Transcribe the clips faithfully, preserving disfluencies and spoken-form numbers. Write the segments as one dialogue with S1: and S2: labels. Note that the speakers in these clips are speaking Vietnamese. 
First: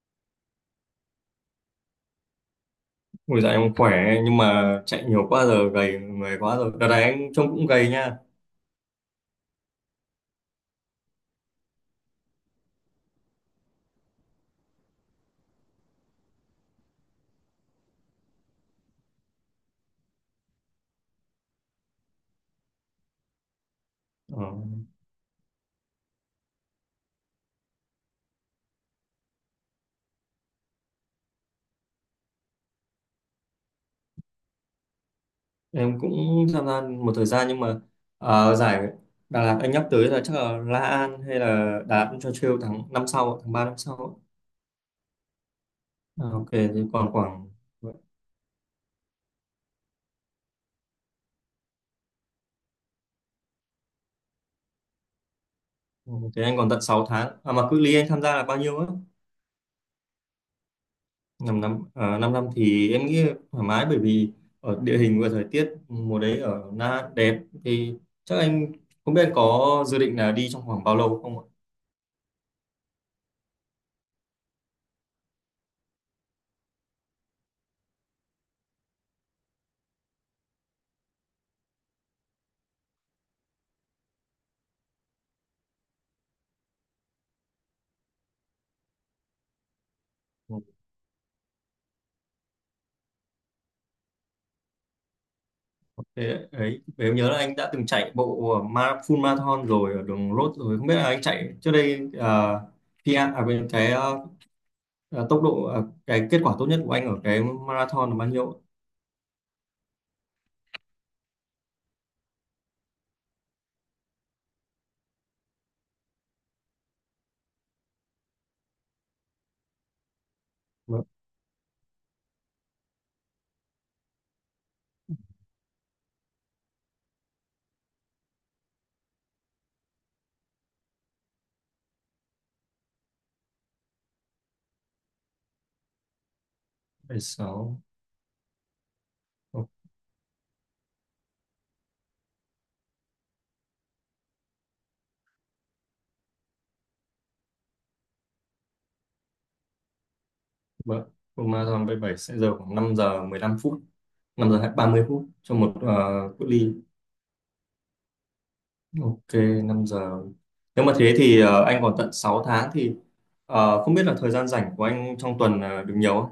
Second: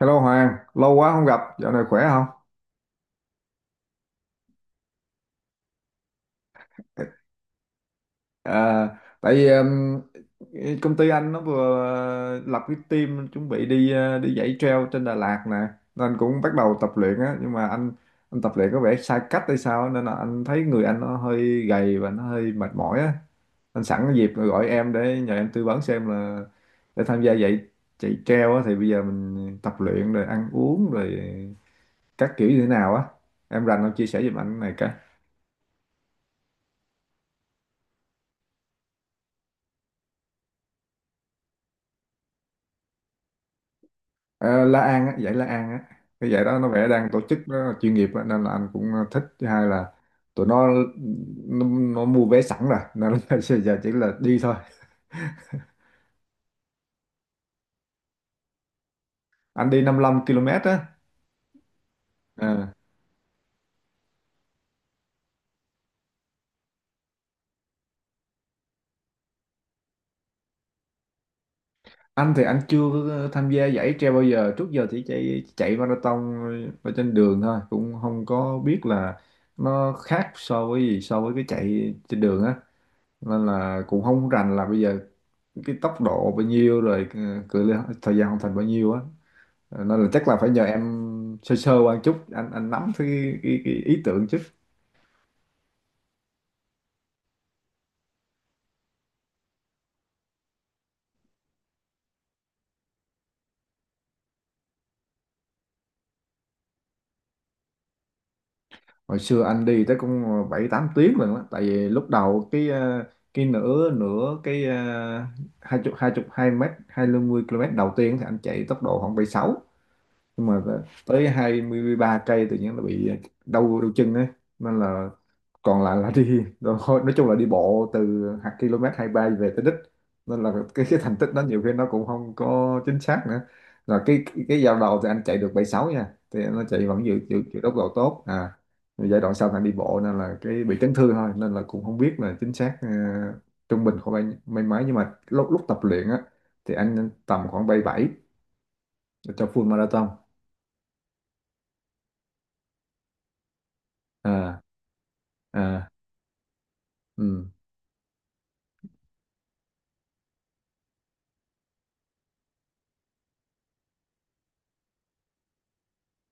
S1: Hello Hoàng, lâu quá không gặp, dạo này khỏe không?
S2: Ôi dạ, em khỏe nhưng mà chạy nhiều quá giờ gầy người quá rồi. Đợt này anh trông cũng gầy nha.
S1: À, tại vì um, công ty anh nó vừa uh, lập cái team chuẩn bị đi uh, đi dãy trail trên Đà Lạt nè, nên cũng bắt đầu tập luyện á, nhưng mà anh anh tập luyện có vẻ sai cách hay sao á, nên là anh thấy người anh nó hơi gầy và nó hơi mệt mỏi á. Anh sẵn cái dịp
S2: Ờ,
S1: rồi gọi em để nhờ em tư vấn xem là để tham gia dãy chạy trail á thì bây giờ mình tập luyện rồi ăn uống rồi các kiểu như thế nào á. Em rành không chia sẻ giùm anh cái này?
S2: em cũng tham gia một thời gian nhưng mà ờ, giải Đà Lạt anh nhắc tới là chắc là La An hay là Đà Lạt cho Trail tháng năm sau, tháng ba năm sau.
S1: Ờ, La An á, giải La An á.
S2: À,
S1: Cái giải
S2: ok,
S1: đó nó
S2: thì
S1: vẽ đang
S2: còn
S1: tổ chức
S2: khoảng
S1: nó chuyên nghiệp á, nên là anh cũng ờ, thích. Thứ hai là tụi nó nó, nó mua vé sẵn rồi nên là giờ chỉ là đi thôi.
S2: thế anh còn tận sáu tháng. À mà cự ly anh tham gia là bao nhiêu á?
S1: Anh đi năm lăm ki lô mét á.
S2: Năm năm uh, 5
S1: Ờ.
S2: năm thì em nghĩ thoải mái, bởi vì ở địa hình và thời tiết mùa đấy ở Na đẹp thì chắc anh không biết anh có dự định là đi trong khoảng bao lâu không.
S1: Anh thì anh chưa có tham gia giải trail bao giờ. Trước giờ chỉ chạy chạy marathon ở trên đường thôi, cũng không có biết là nó khác so với gì so với cái chạy trên đường á. Nên là cũng không rành là bây giờ cái tốc độ bao nhiêu rồi ờ, cự ly thời gian hoàn thành bao nhiêu á, nên là chắc là phải nhờ em sơ sơ qua chút anh anh nắm cái, cái, cái ý tưởng chứ.
S2: Thế ấy, em nhớ là anh đã từng chạy bộ ờ, ma- full marathon rồi ở đường road rồi, không biết là anh chạy trước đây à, khi à, à, bên cái à, tốc độ à, cái kết quả tốt nhất của anh ở cái marathon là bao nhiêu?
S1: Hồi xưa anh đi tới cũng bảy tám tiếng lần đó, tại vì lúc đầu cái ờ, cái nửa nửa cái ờ, hai chục hai chục hai mét hai mươi km đầu tiên thì anh chạy tốc độ khoảng bảy sáu, nhưng mà
S2: Vâng,
S1: tới hai mươi ba cây tự nhiên là bị đau đau chân ấy, nên là còn lại là đi thôi, nói chung là đi bộ từ hạt km hai mươi ba về tới đích, nên là cái cái thành tích đó nhiều khi nó cũng không có chính xác nữa, là cái cái, cái giao đầu thì anh chạy được bảy sáu nha, thì nó chạy vẫn giữ giữ, giữ tốc
S2: bảy sáu.
S1: độ tốt à. Rồi giai đoạn sau thằng
S2: Vâng,
S1: đi bộ nên là cái bị chấn thương thôi, nên là cũng không biết là chính xác, ờ, trung bình khoảng bao nhiêu- mấy mấy, nhưng mà lúc lúc tập luyện á thì anh tầm khoảng bảy bảy cho full marathon.
S2: vâng. Full marathon bảy bảy sẽ giờ khoảng năm giờ mười lăm phút, năm
S1: À,
S2: giờ ba mươi phút cho một
S1: à.
S2: à, cự ly.
S1: Ừ.
S2: Ok, năm giờ, nếu mà thế thì à, anh còn tận sáu tháng, thì à, không biết là thời gian rảnh của anh trong tuần à, được nhiều không?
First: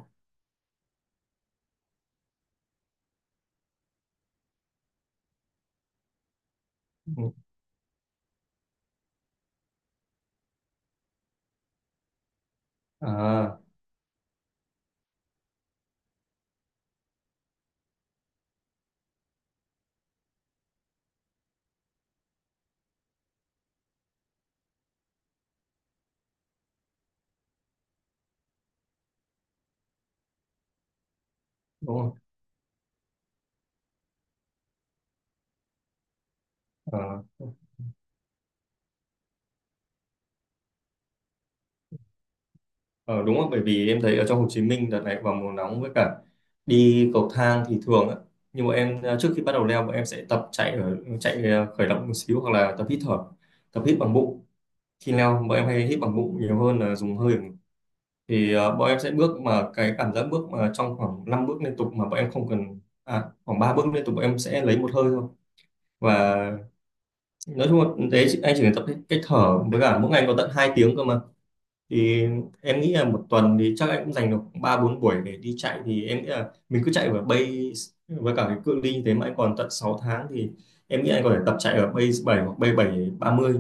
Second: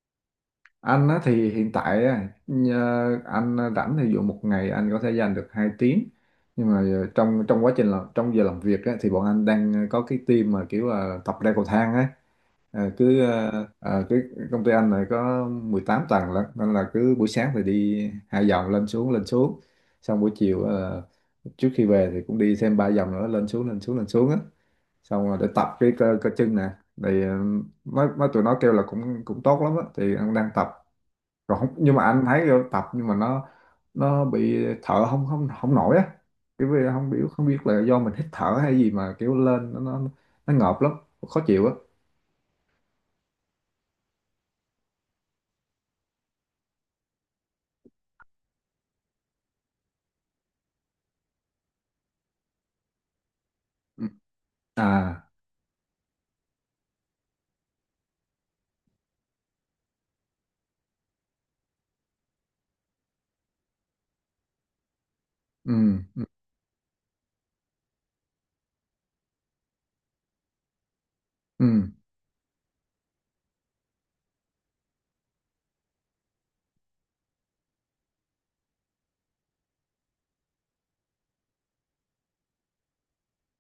S1: Anh á, thì hiện tại á, nhờ- anh rảnh thì dụ một ngày anh có thể dành được hai tiếng, nhưng mà ờ,
S2: Ừ.
S1: trong trong quá trình làm trong giờ làm việc á, thì bọn anh đang có cái team mà kiểu là tập leo cầu thang á. Ờ, cứ ờ,
S2: À,
S1: ờ, cái công ty anh này có mười tám tầng lận, nên là cứ buổi sáng thì đi hai vòng lên xuống lên xuống, xong buổi chiều ờ, trước khi về thì cũng đi thêm ba vòng nữa lên xuống lên xuống lên xuống á, xong rồi để tập cái cơ, cơ chân nè, thì ờ, mấy mấy tụi nó kêu là cũng cũng tốt lắm á, thì anh đang tập rồi không, nhưng
S2: đúng
S1: mà
S2: rồi.
S1: anh thấy vô tập nhưng mà nó nó bị thở không không không nổi á, kiểu vì
S2: Ờ,
S1: không biết không biết là do mình hít thở hay gì mà kiểu lên nó nó nó ngợp lắm, khó chịu á.
S2: Ờ, đúng rồi, bởi vì em thấy ở trong Hồ Chí Minh đợt này vào mùa nóng, với cả đi cầu thang thì thường á. Nhưng mà em à, trước khi bắt đầu leo, bọn em sẽ tập chạy ở chạy à, khởi động một xíu, hoặc là tập hít thở, tập hít
S1: Ừ.
S2: bằng bụng. Khi
S1: À.
S2: leo bọn em hay hít bằng bụng nhiều hơn là dùng hơi. Thì à, bọn em sẽ bước mà cái cảm giác bước mà trong khoảng năm bước liên tục mà bọn em không cần, à khoảng ba bước liên tục bọn em sẽ lấy một hơi thôi.
S1: Ừ,
S2: Và nói chung là đấy, anh chỉ cần tập cách cách thở, với cả mỗi ngày có tận hai tiếng cơ mà,
S1: ừ, ừ.
S2: thì em nghĩ là một tuần thì chắc em cũng dành được ba bốn buổi để đi chạy, thì em nghĩ là mình cứ chạy ở base với cả cái cự ly như thế mà anh còn tận sáu tháng thì em nghĩ anh có thể tập chạy ở base bảy hoặc base bảy ba mươi,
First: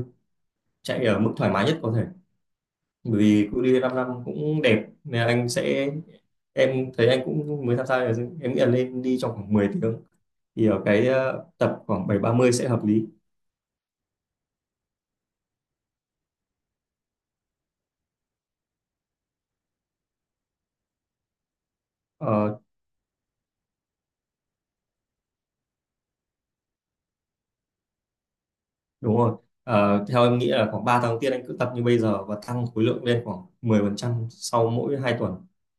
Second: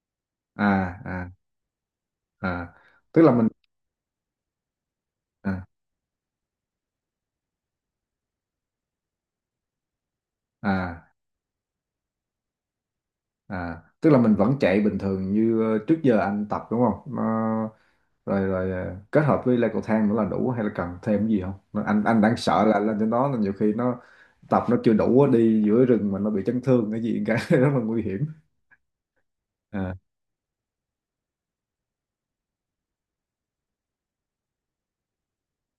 S1: À,
S2: chạy ở
S1: à.
S2: mức thoải mái nhất có thể,
S1: À,
S2: bởi
S1: tức là mình
S2: vì cự ly 5 năm cũng đẹp nên là anh
S1: à
S2: sẽ em thấy anh cũng mới tham gia rồi em nghĩ là nên đi trong khoảng mười tiếng, thì ở
S1: à
S2: cái ờ, tập khoảng bảy ba mươi sẽ hợp lý.
S1: à tức là mình vẫn chạy bình thường như ờ, trước giờ anh tập đúng không Nó- Rồi, rồi, ờ, kết hợp với leo cầu thang nữa là đủ, hay là cần thêm gì không Nó- anh anh đang
S2: Ờ.
S1: sợ là lên trên đó là nhiều khi nó tập nó chưa đủ á, đi giữa rừng mà nó bị chấn thương cái gì cả rất là nguy hiểm.
S2: Đúng rồi.
S1: À.
S2: Ờ, theo em nghĩ là khoảng ba tháng đầu tiên anh cứ tập như bây giờ và tăng khối lượng lên khoảng mười phần trăm sau mỗi hai tuần.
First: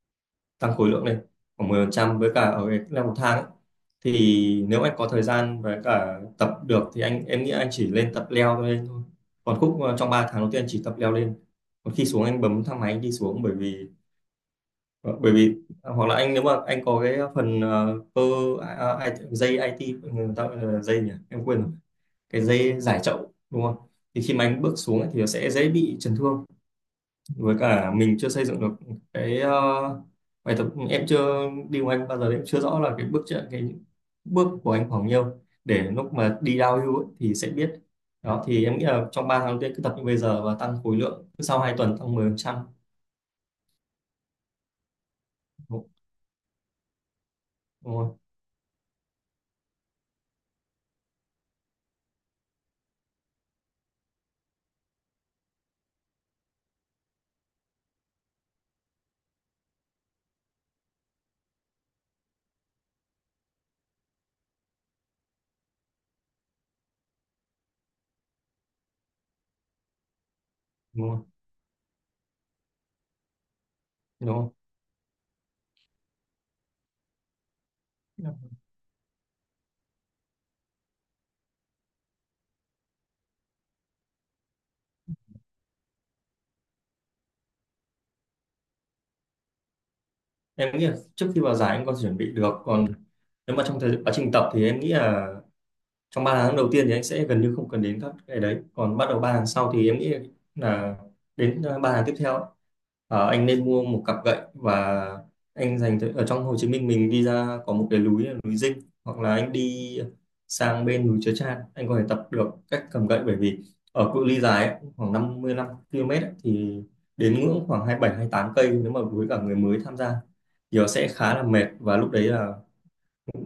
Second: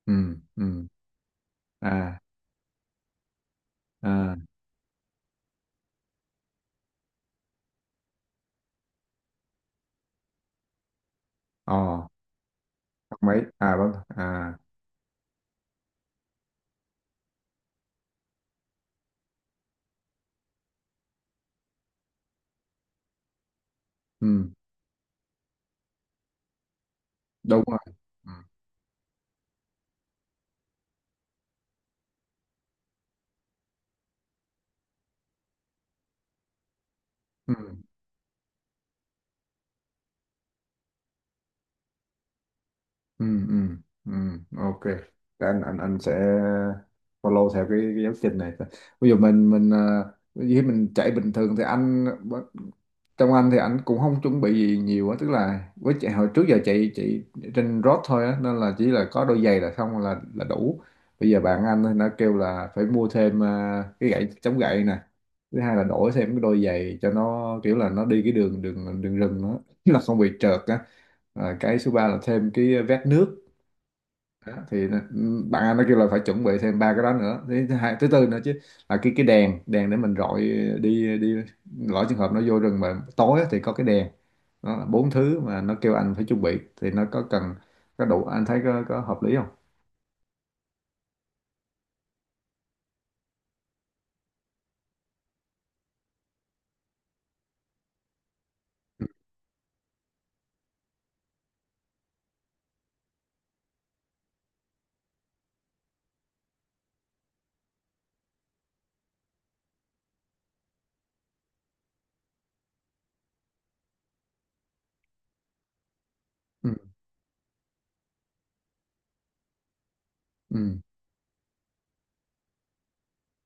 S1: Ừ,
S2: Tăng
S1: ừ.
S2: khối lượng lên khoảng mười phần
S1: À,
S2: trăm với cả ở cái là một tháng ấy.
S1: à.
S2: Thì nếu anh có thời gian với cả tập được thì anh em nghĩ anh chỉ lên tập leo lên thôi. Còn khúc ờ, trong ba tháng đầu tiên anh chỉ tập leo lên.
S1: Ồ.
S2: Còn khi xuống anh bấm thang máy anh đi
S1: Mấy.
S2: xuống, bởi
S1: À.
S2: vì
S1: Vâng. À.
S2: ờ, bởi vì à, hoặc là anh, nếu mà anh có cái phần ờ, cơ à, à, dây i tê, người ta gọi là dây nhỉ em quên rồi, cái dây giải chậu, đúng không, thì khi mà
S1: Ừ.
S2: anh bước xuống ấy thì nó sẽ dễ bị chấn thương với
S1: Đúng rồi.
S2: cả mình chưa
S1: Ừ,
S2: xây dựng được cái, ờ, bài tập. Em chưa đi cùng anh bao giờ em chưa rõ là cái bước chạy- cái bước của anh khoảng nhiêu, để lúc mà đi downhill ấy thì sẽ
S1: ừ,
S2: biết. Đó thì em nghĩ là trong ba tháng đầu tiên cứ tập như bây giờ và tăng khối lượng cứ sau hai tuần tăng mười phần trăm,
S1: ừ, ừ, ừ. Ok. Để anh anh
S2: đúng
S1: anh sẽ follow theo cái,
S2: đúng
S1: cái giáo
S2: không,
S1: trình này. Ví dụ mình mình ờ, ví dụ mình chạy bình thường thì anh, trong anh thì anh cũng không chuẩn bị gì nhiều á, tức là với chạy hồi trước giờ chạy chạy trên road thôi á, nên là chỉ là có đôi giày là xong là là đủ. Bây giờ bạn anh thì nó kêu là phải mua thêm ờ, cái gậy chống gậy nè. Thứ hai là đổi thêm cái đôi giày cho nó, kiểu là nó đi cái đường đường đường rừng nữa là không bị trượt á.
S2: đúng không,
S1: À, cái số ba là thêm cái ờ, vét nước.
S2: đúng không?
S1: Đó, thì nó- ừ, bạn anh nó kêu là phải chuẩn bị thêm ba cái đó nữa, thứ thứ hai thứ tư nữa chứ, là cái cái đèn đèn để mình rọi đi đi, lỡ trường hợp nó vô rừng mà tối á thì có cái đèn. Đó là bốn thứ mà nó kêu anh phải chuẩn bị, thì nó có cần có đủ, anh thấy có, có hợp lý không?
S2: Em nghĩ là trước khi vào giải anh có thể chuẩn bị được, còn nếu mà trong thời quá trình tập thì em nghĩ là trong ba tháng đầu tiên thì anh sẽ gần như không cần đến các cái đấy, còn bắt đầu ba tháng sau thì em nghĩ là đến ờ, ba tháng tiếp theo ấy, ờ, anh nên mua một cặp gậy, và anh dành thời- ở trong Hồ Chí Minh mình đi ra có một cái núi là núi Dinh, hoặc là anh đi sang bên núi Chớ Chan anh có thể tập được cách cầm gậy, bởi vì ở cự ly dài ấy, khoảng năm mươi lăm ki lô mét ấy,
S1: Ừ.
S2: thì
S1: Ừ,
S2: đến ngưỡng khoảng hai bảy, hai tám cây nếu mà với cả người mới tham gia thì
S1: ừ.
S2: nó sẽ khá là mệt, và lúc đấy là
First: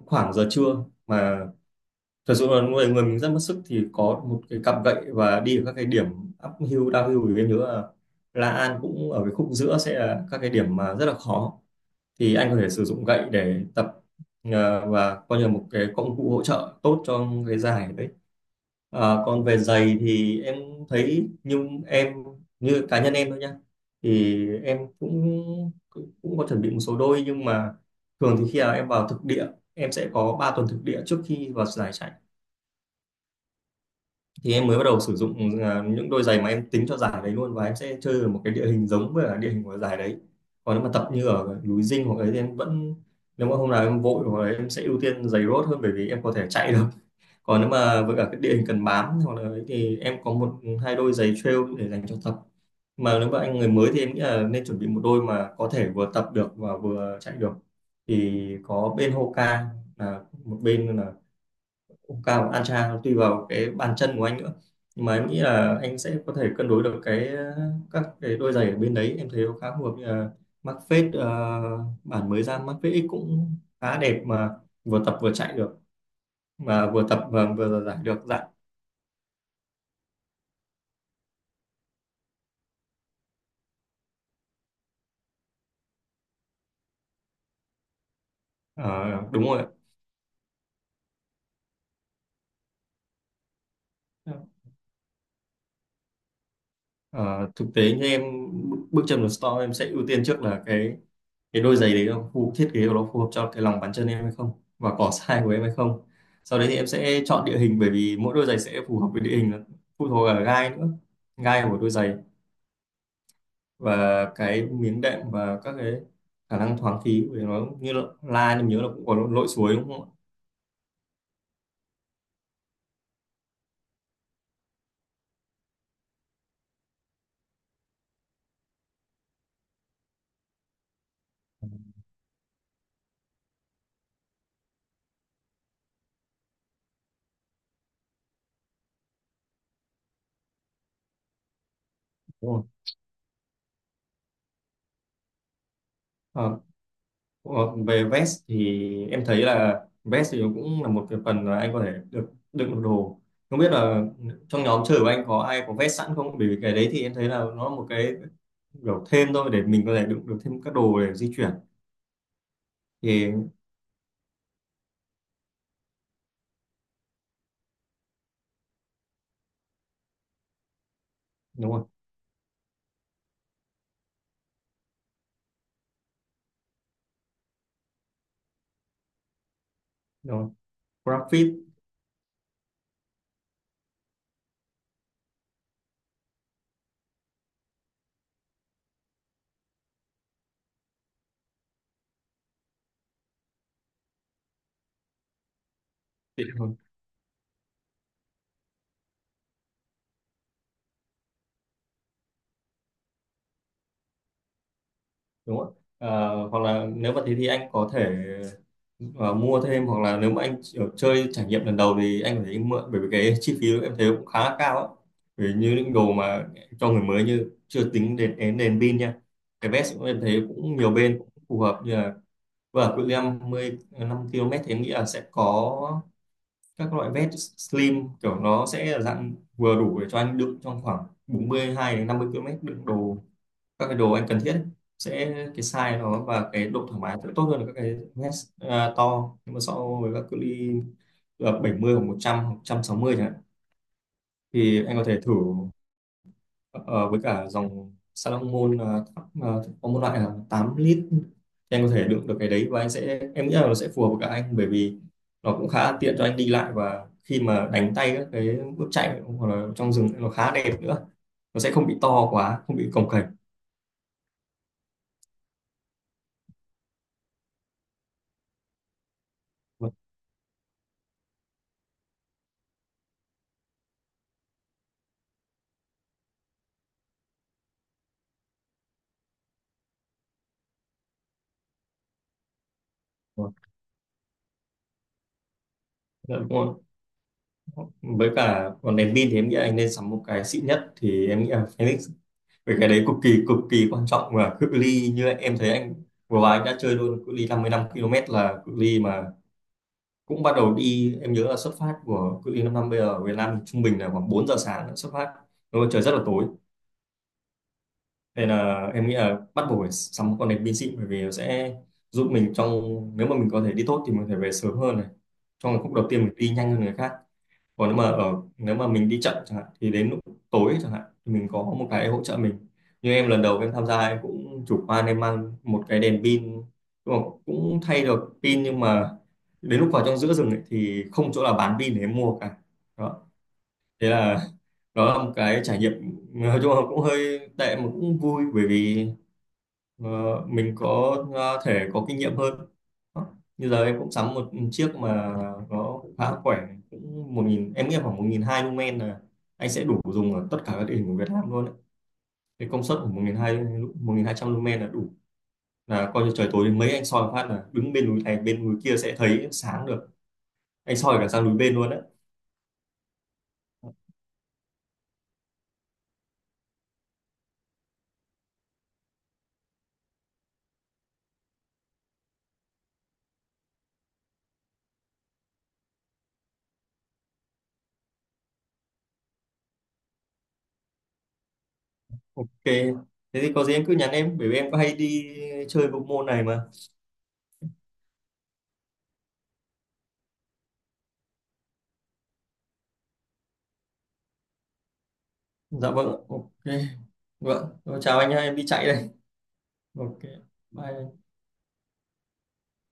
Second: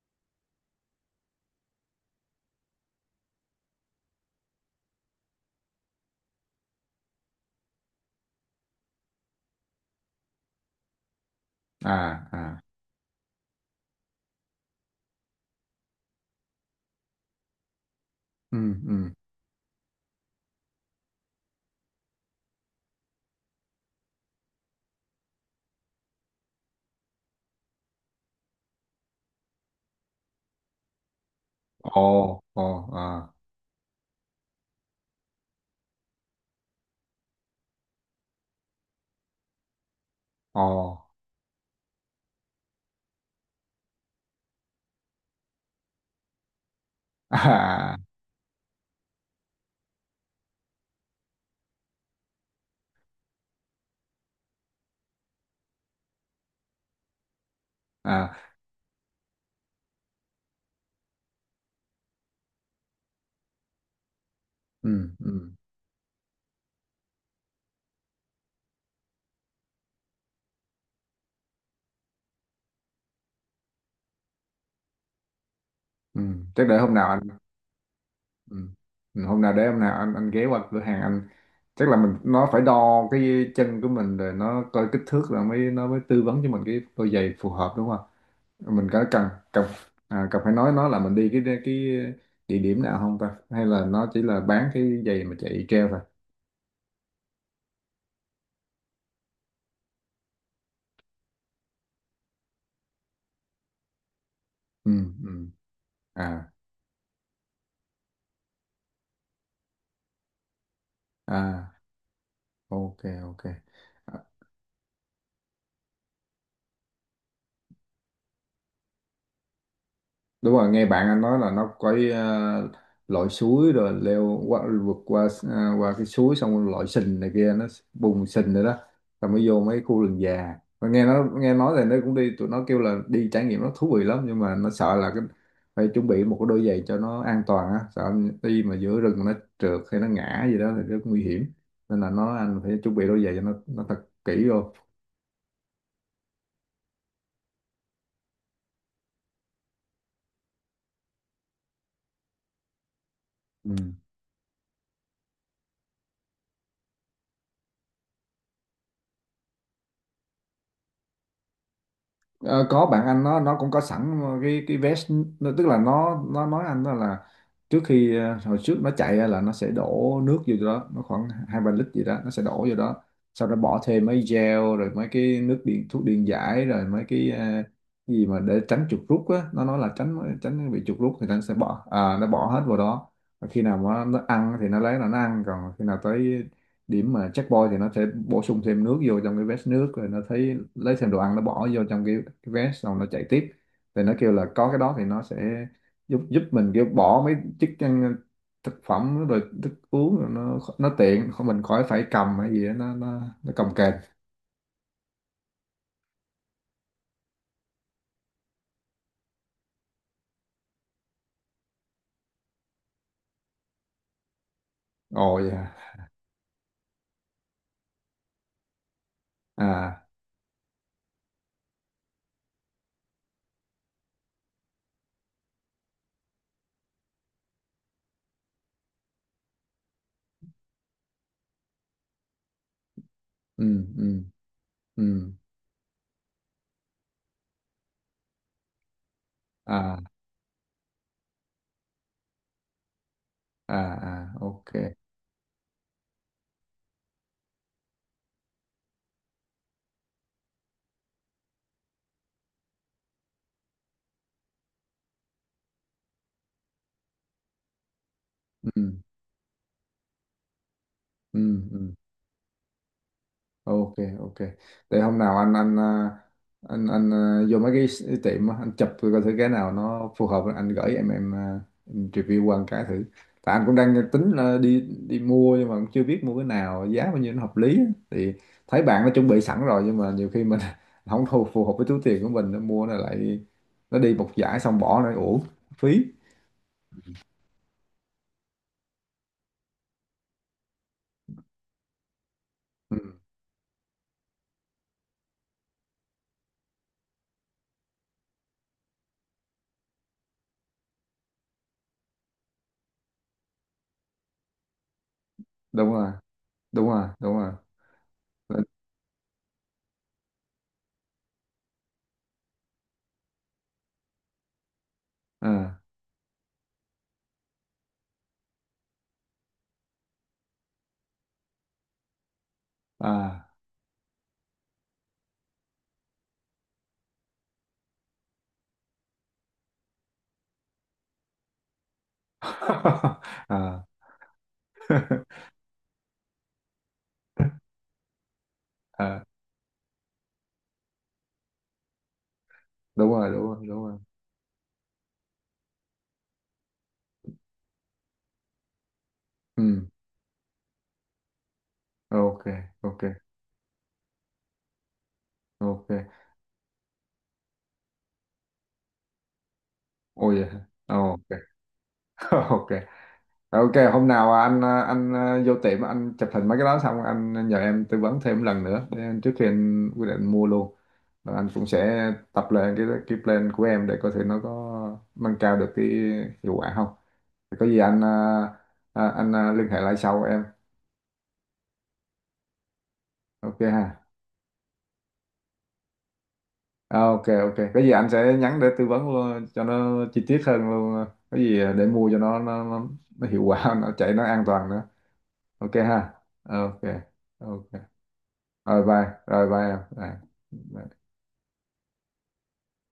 S2: khoảng giờ trưa mà thật sự là người người mình rất mất sức, thì có một cái cặp gậy và đi ở các cái điểm uphill downhill, thì em nhớ là La An cũng ở cái khúc giữa sẽ là các cái điểm mà rất là khó,
S1: À,
S2: thì anh có
S1: à.
S2: thể sử dụng gậy để tập, ờ, và coi như là một cái công cụ hỗ trợ tốt cho cái giải đấy.
S1: Ừ, ừ.
S2: Ờ, còn về giày thì em thấy như em, như cá nhân em thôi nhá, thì em cũng cũng có chuẩn bị một số đôi, nhưng mà thường thì khi nào em vào thực địa em sẽ có ba tuần thực địa trước khi vào giải chạy
S1: Ồ, ồ. À.
S2: thì em mới bắt đầu sử dụng à, những đôi giày mà em tính cho giải đấy luôn, và em sẽ chơi ở một cái địa hình giống với cả địa hình của giải đấy.
S1: Ồ.
S2: Còn nếu mà tập như ở núi Dinh hoặc ấy thì em vẫn, nếu mà hôm nào em vội hoặc là em sẽ ưu tiên giày road hơn, bởi vì em có thể chạy được. Còn nếu
S1: À,
S2: mà với cả cái địa hình cần bám hoặc là ấy thì em có một hai đôi giày trail để dành cho tập, mà nếu mà anh người mới thì em nghĩ là nên chuẩn bị một đôi mà có thể vừa tập được và vừa chạy được,
S1: à.
S2: thì có bên Hoka, là một bên là Cao và Ancha, tùy vào cái bàn chân của anh nữa, nhưng
S1: Ừ,
S2: mà em nghĩ
S1: ừ,
S2: là anh sẽ có thể cân đối được cái, các cái đôi giày ở bên đấy em thấy nó khá phù hợp, như là Mac Fade ờ, bản mới ra Mac Fade X cũng khá đẹp mà vừa tập vừa chạy được,
S1: ừ. Chắc để
S2: mà
S1: hôm
S2: vừa
S1: nào
S2: tập
S1: anh.
S2: và vừa giải được dạ.
S1: Ừ. Ừ, hôm nào để hôm nào anh anh ghé qua cửa hàng anh, chắc là mình nó phải đo cái chân của mình rồi nó coi kích thước rồi mới nó mới tư vấn cho mình cái đôi giày phù hợp đúng không? Mình có cần
S2: Ờ, đúng rồi
S1: cần à, cần phải nói nó là mình đi cái cái địa điểm nào không ta? Hay là nó chỉ
S2: ạ.
S1: là bán cái giày mà chạy treo thôi?
S2: Ờ, thực tế như em bước chân vào store em sẽ ưu tiên trước là cái cái đôi giày đấy nó phù thiết kế của nó phù hợp cho cái lòng bàn chân em hay không, và
S1: Ừ,
S2: cỏ size
S1: ừ.
S2: của em hay không.
S1: À,
S2: Sau đấy thì em sẽ chọn địa hình, bởi vì mỗi đôi giày sẽ phù hợp với địa hình, nó phụ thuộc ở gai nữa, gai
S1: à,
S2: của đôi giày
S1: ok, ok.
S2: và cái miếng đệm và các cái khả năng thoáng khí của nó, như là, la em nhớ là cũng có lội suối đúng không ạ.
S1: Đúng rồi, nghe bạn anh nói là nó có uh, lội suối rồi leo qua vượt qua à, qua cái suối, xong rồi lội sình này kia, nó bùn sình rồi đó, rồi mới vô mấy khu rừng già. Mà nghe nó nghe nói là nó cũng đi, tụi nó kêu là đi trải nghiệm nó thú vị lắm, nhưng mà nó sợ là cái phải chuẩn bị một cái đôi giày cho nó an toàn á, sợ đi mà giữa rừng nó trượt hay nó ngã gì đó thì rất nguy hiểm, nên là nó
S2: Đúng
S1: anh
S2: rồi.
S1: phải chuẩn bị đôi giày cho nó nó thật kỹ vô.
S2: Ờ, ờ, về vest thì em thấy là vest thì nó cũng là một cái phần là anh có thể được đựng được đồ, không
S1: Ừ.
S2: biết là trong nhóm chơi của anh có ai có vest sẵn không, bởi vì cái đấy thì em thấy là nó là một cái kiểu thêm thôi, để mình có thể đựng được thêm các đồ để di chuyển,
S1: Ờ, có bạn anh
S2: thì
S1: nó nó cũng có sẵn cái cái vest, nó, tức là nó nó nói anh đó là, trước khi ờ, hồi trước nó chạy á, là nó sẽ đổ nước vô đó, nó khoảng hai ba
S2: đúng rồi,
S1: lít gì đó nó sẽ đổ vô đó, sau đó bỏ thêm mấy gel rồi mấy cái nước điện thuốc điện giải rồi mấy cái ờ, cái gì mà để tránh chuột rút á, nó nói là tránh
S2: đúng rồi.
S1: tránh bị chuột rút thì nó sẽ
S2: GrabFit.
S1: bỏ, à, nó bỏ hết vào đó. Và khi nào mà nó ăn thì nó lấy là nó ăn, còn khi nào tới điểm mà checkpoint thì nó sẽ bổ sung thêm nước vô trong cái vest nước, rồi nó thấy lấy thêm đồ ăn nó bỏ vô trong cái, cái vest, xong nó chạy tiếp. Thì nó kêu là có cái đó thì nó sẽ giúp giúp
S2: thì-
S1: mình,
S2: đúng
S1: kiểu bỏ mấy chức năng thực phẩm rồi thức uống rồi, nó nó tiện, không mình khỏi phải cầm hay gì đó, nó nó nó cầm kềnh.
S2: đúng rồi. Ờ, hoặc là nếu mà thế thì anh có thể ờ, mua thêm, hoặc là nếu mà anh chỉ- chơi trải nghiệm lần đầu thì anh có thể mượn, bởi vì cái chi phí em thấy cũng khá là cao á.
S1: Ồ,
S2: Vì
S1: dạ.
S2: như những đồ mà cho người mới như chưa tính đến đến đèn pin nha. Cái vest
S1: À.
S2: cũng em thấy cũng nhiều bên cũng phù hợp, như là vừa cự ly năm mươi năm ki lô mét thì em nghĩ là sẽ có các loại vest slim, kiểu nó sẽ là dạng vừa đủ để cho anh đựng trong khoảng bốn mươi hai đến năm mươi ki lô mét đựng đồ,
S1: Ừ,
S2: các cái đồ
S1: ừ,
S2: anh cần thiết ấy. Sẽ
S1: ừ.
S2: cái size nó và cái độ thoải mái sẽ tốt hơn là các cái vest à, to, nhưng mà so
S1: À,
S2: với các cự ly là bảy mươi hoặc một trăm hoặc một trăm sáu mươi chẳng hạn,
S1: à, à. Ok.
S2: thì anh có thể thử. Ờ, với cả dòng Salomon ờ, thấp, ờ, có một loại là tám lít thì anh có thể đựng được cái đấy, và anh sẽ em nghĩ là nó sẽ phù hợp với cả anh, bởi vì nó cũng khá tiện cho anh đi lại và khi mà đánh tay các cái bước
S1: Ừ,
S2: chạy hoặc là trong rừng nó khá đẹp nữa, nó
S1: ừ,
S2: sẽ không
S1: ừ.
S2: bị to quá, không bị cồng kềnh.
S1: Ok, ok. Để hôm nào anh anh à, anh anh à, vô mấy cái, s- tiệm á, anh chụp coi thử cái nào
S2: Vâng,
S1: nó phù hợp, anh gửi em em, à, em review qua một cái thử. Tại anh cũng đang tính là đi đi mua, nhưng mà cũng chưa biết mua cái nào giá bao nhiêu nó hợp lý á. Thì thấy bạn nó chuẩn bị sẵn rồi, nhưng mà nhiều khi mình không thu phù hợp với túi tiền của mình, nó mua nó lại
S2: vâng.
S1: nó đi một giải xong bỏ nó uổng phí.
S2: Dạ, đúng rồi. Với cả còn đèn pin thì em nghĩ anh nên sắm một cái xịn nhất, thì em nghĩ là Phoenix, về cái
S1: Ừ,
S2: đấy cực kỳ cực kỳ quan trọng, và cự ly như em thấy anh vừa rồi anh đã chơi luôn cự ly năm mươi lăm ki lô mét là cự ly mà cũng bắt đầu đi, em nhớ là xuất phát của cự ly 5 năm bây giờ ở Việt Nam thì trung bình là khoảng bốn giờ sáng đã xuất phát, đúng
S1: đúng
S2: trời
S1: rồi,
S2: rất là tối.
S1: đúng rồi, đúng rồi.
S2: Nên là em nghĩ là bắt buộc phải sắm một con đèn pin xịn, bởi vì nó sẽ giúp mình trong, nếu mà mình có thể đi tốt thì mình có thể về sớm hơn này,
S1: À,
S2: trong khúc đầu tiên mình đi nhanh hơn người khác, còn nếu mà ở, nếu mà mình đi chậm chẳng hạn thì đến lúc tối chẳng hạn thì mình có một cái hỗ trợ mình, như em lần
S1: à.
S2: đầu em tham gia em cũng chủ quan em mang một cái đèn pin, nhưng mà cũng thay được pin, nhưng mà đến lúc vào trong giữa rừng ấy thì không chỗ nào bán pin để em mua cả, đó thế là đó là một cái trải nghiệm nói chung là cũng hơi tệ mà cũng vui, bởi vì
S1: À.
S2: Ờ, mình có ờ, thể có kinh nghiệm hơn.
S1: Đúng
S2: Đó.
S1: rồi, đúng rồi,
S2: Như
S1: đúng
S2: giờ
S1: rồi.
S2: em cũng sắm một chiếc mà nó cũng khá khỏe, cũng một nghìn em nghĩ khoảng một nghìn hai lumen là anh sẽ
S1: Ừ.
S2: đủ dùng ở tất cả các địa hình của Việt Nam luôn đấy.
S1: Ok,
S2: Cái công suất
S1: ok,
S2: của một nghìn hai trăm, một nghìn hai trăm lumen là đủ,
S1: ok.
S2: là coi như trời tối đến mấy anh soi một phát là đứng bên núi này bên núi kia sẽ thấy sáng được,
S1: Ôi vậy hả?
S2: anh soi
S1: Ok.
S2: cả sang núi bên luôn đấy.
S1: Ok, ok, hôm nào anh ờ, anh ờ, vô tiệm anh chụp hình mấy cái đó xong anh nhờ em tư vấn thêm lần nữa để anh- trước khi anh quyết định mua luôn. Và anh cũng sẽ tập lên cái cái plan của em để coi thử nó có nâng cao được cái hiệu quả không. Thì có gì anh à, à, anh à, liên hệ lại sau em.
S2: Ok, thế thì
S1: Ok
S2: có gì em cứ
S1: ha.
S2: nhắn em, bởi vì em có hay đi chơi bộ môn này mà.
S1: À, ok, ok, cái gì anh sẽ nhắn để tư vấn luôn cho nó chi tiết hơn luôn, cái gì để mua cho nó nó nó, nó hiệu quả, nó chạy nó an toàn nữa. Ok
S2: Dạ, vâng,
S1: ha.
S2: ok.
S1: Ok, ok.
S2: Vâng, chào anh nhá, em đi
S1: Rồi
S2: chạy đây.
S1: bye, rồi bye em.
S2: Ok,
S1: Bye. Bye.
S2: bye.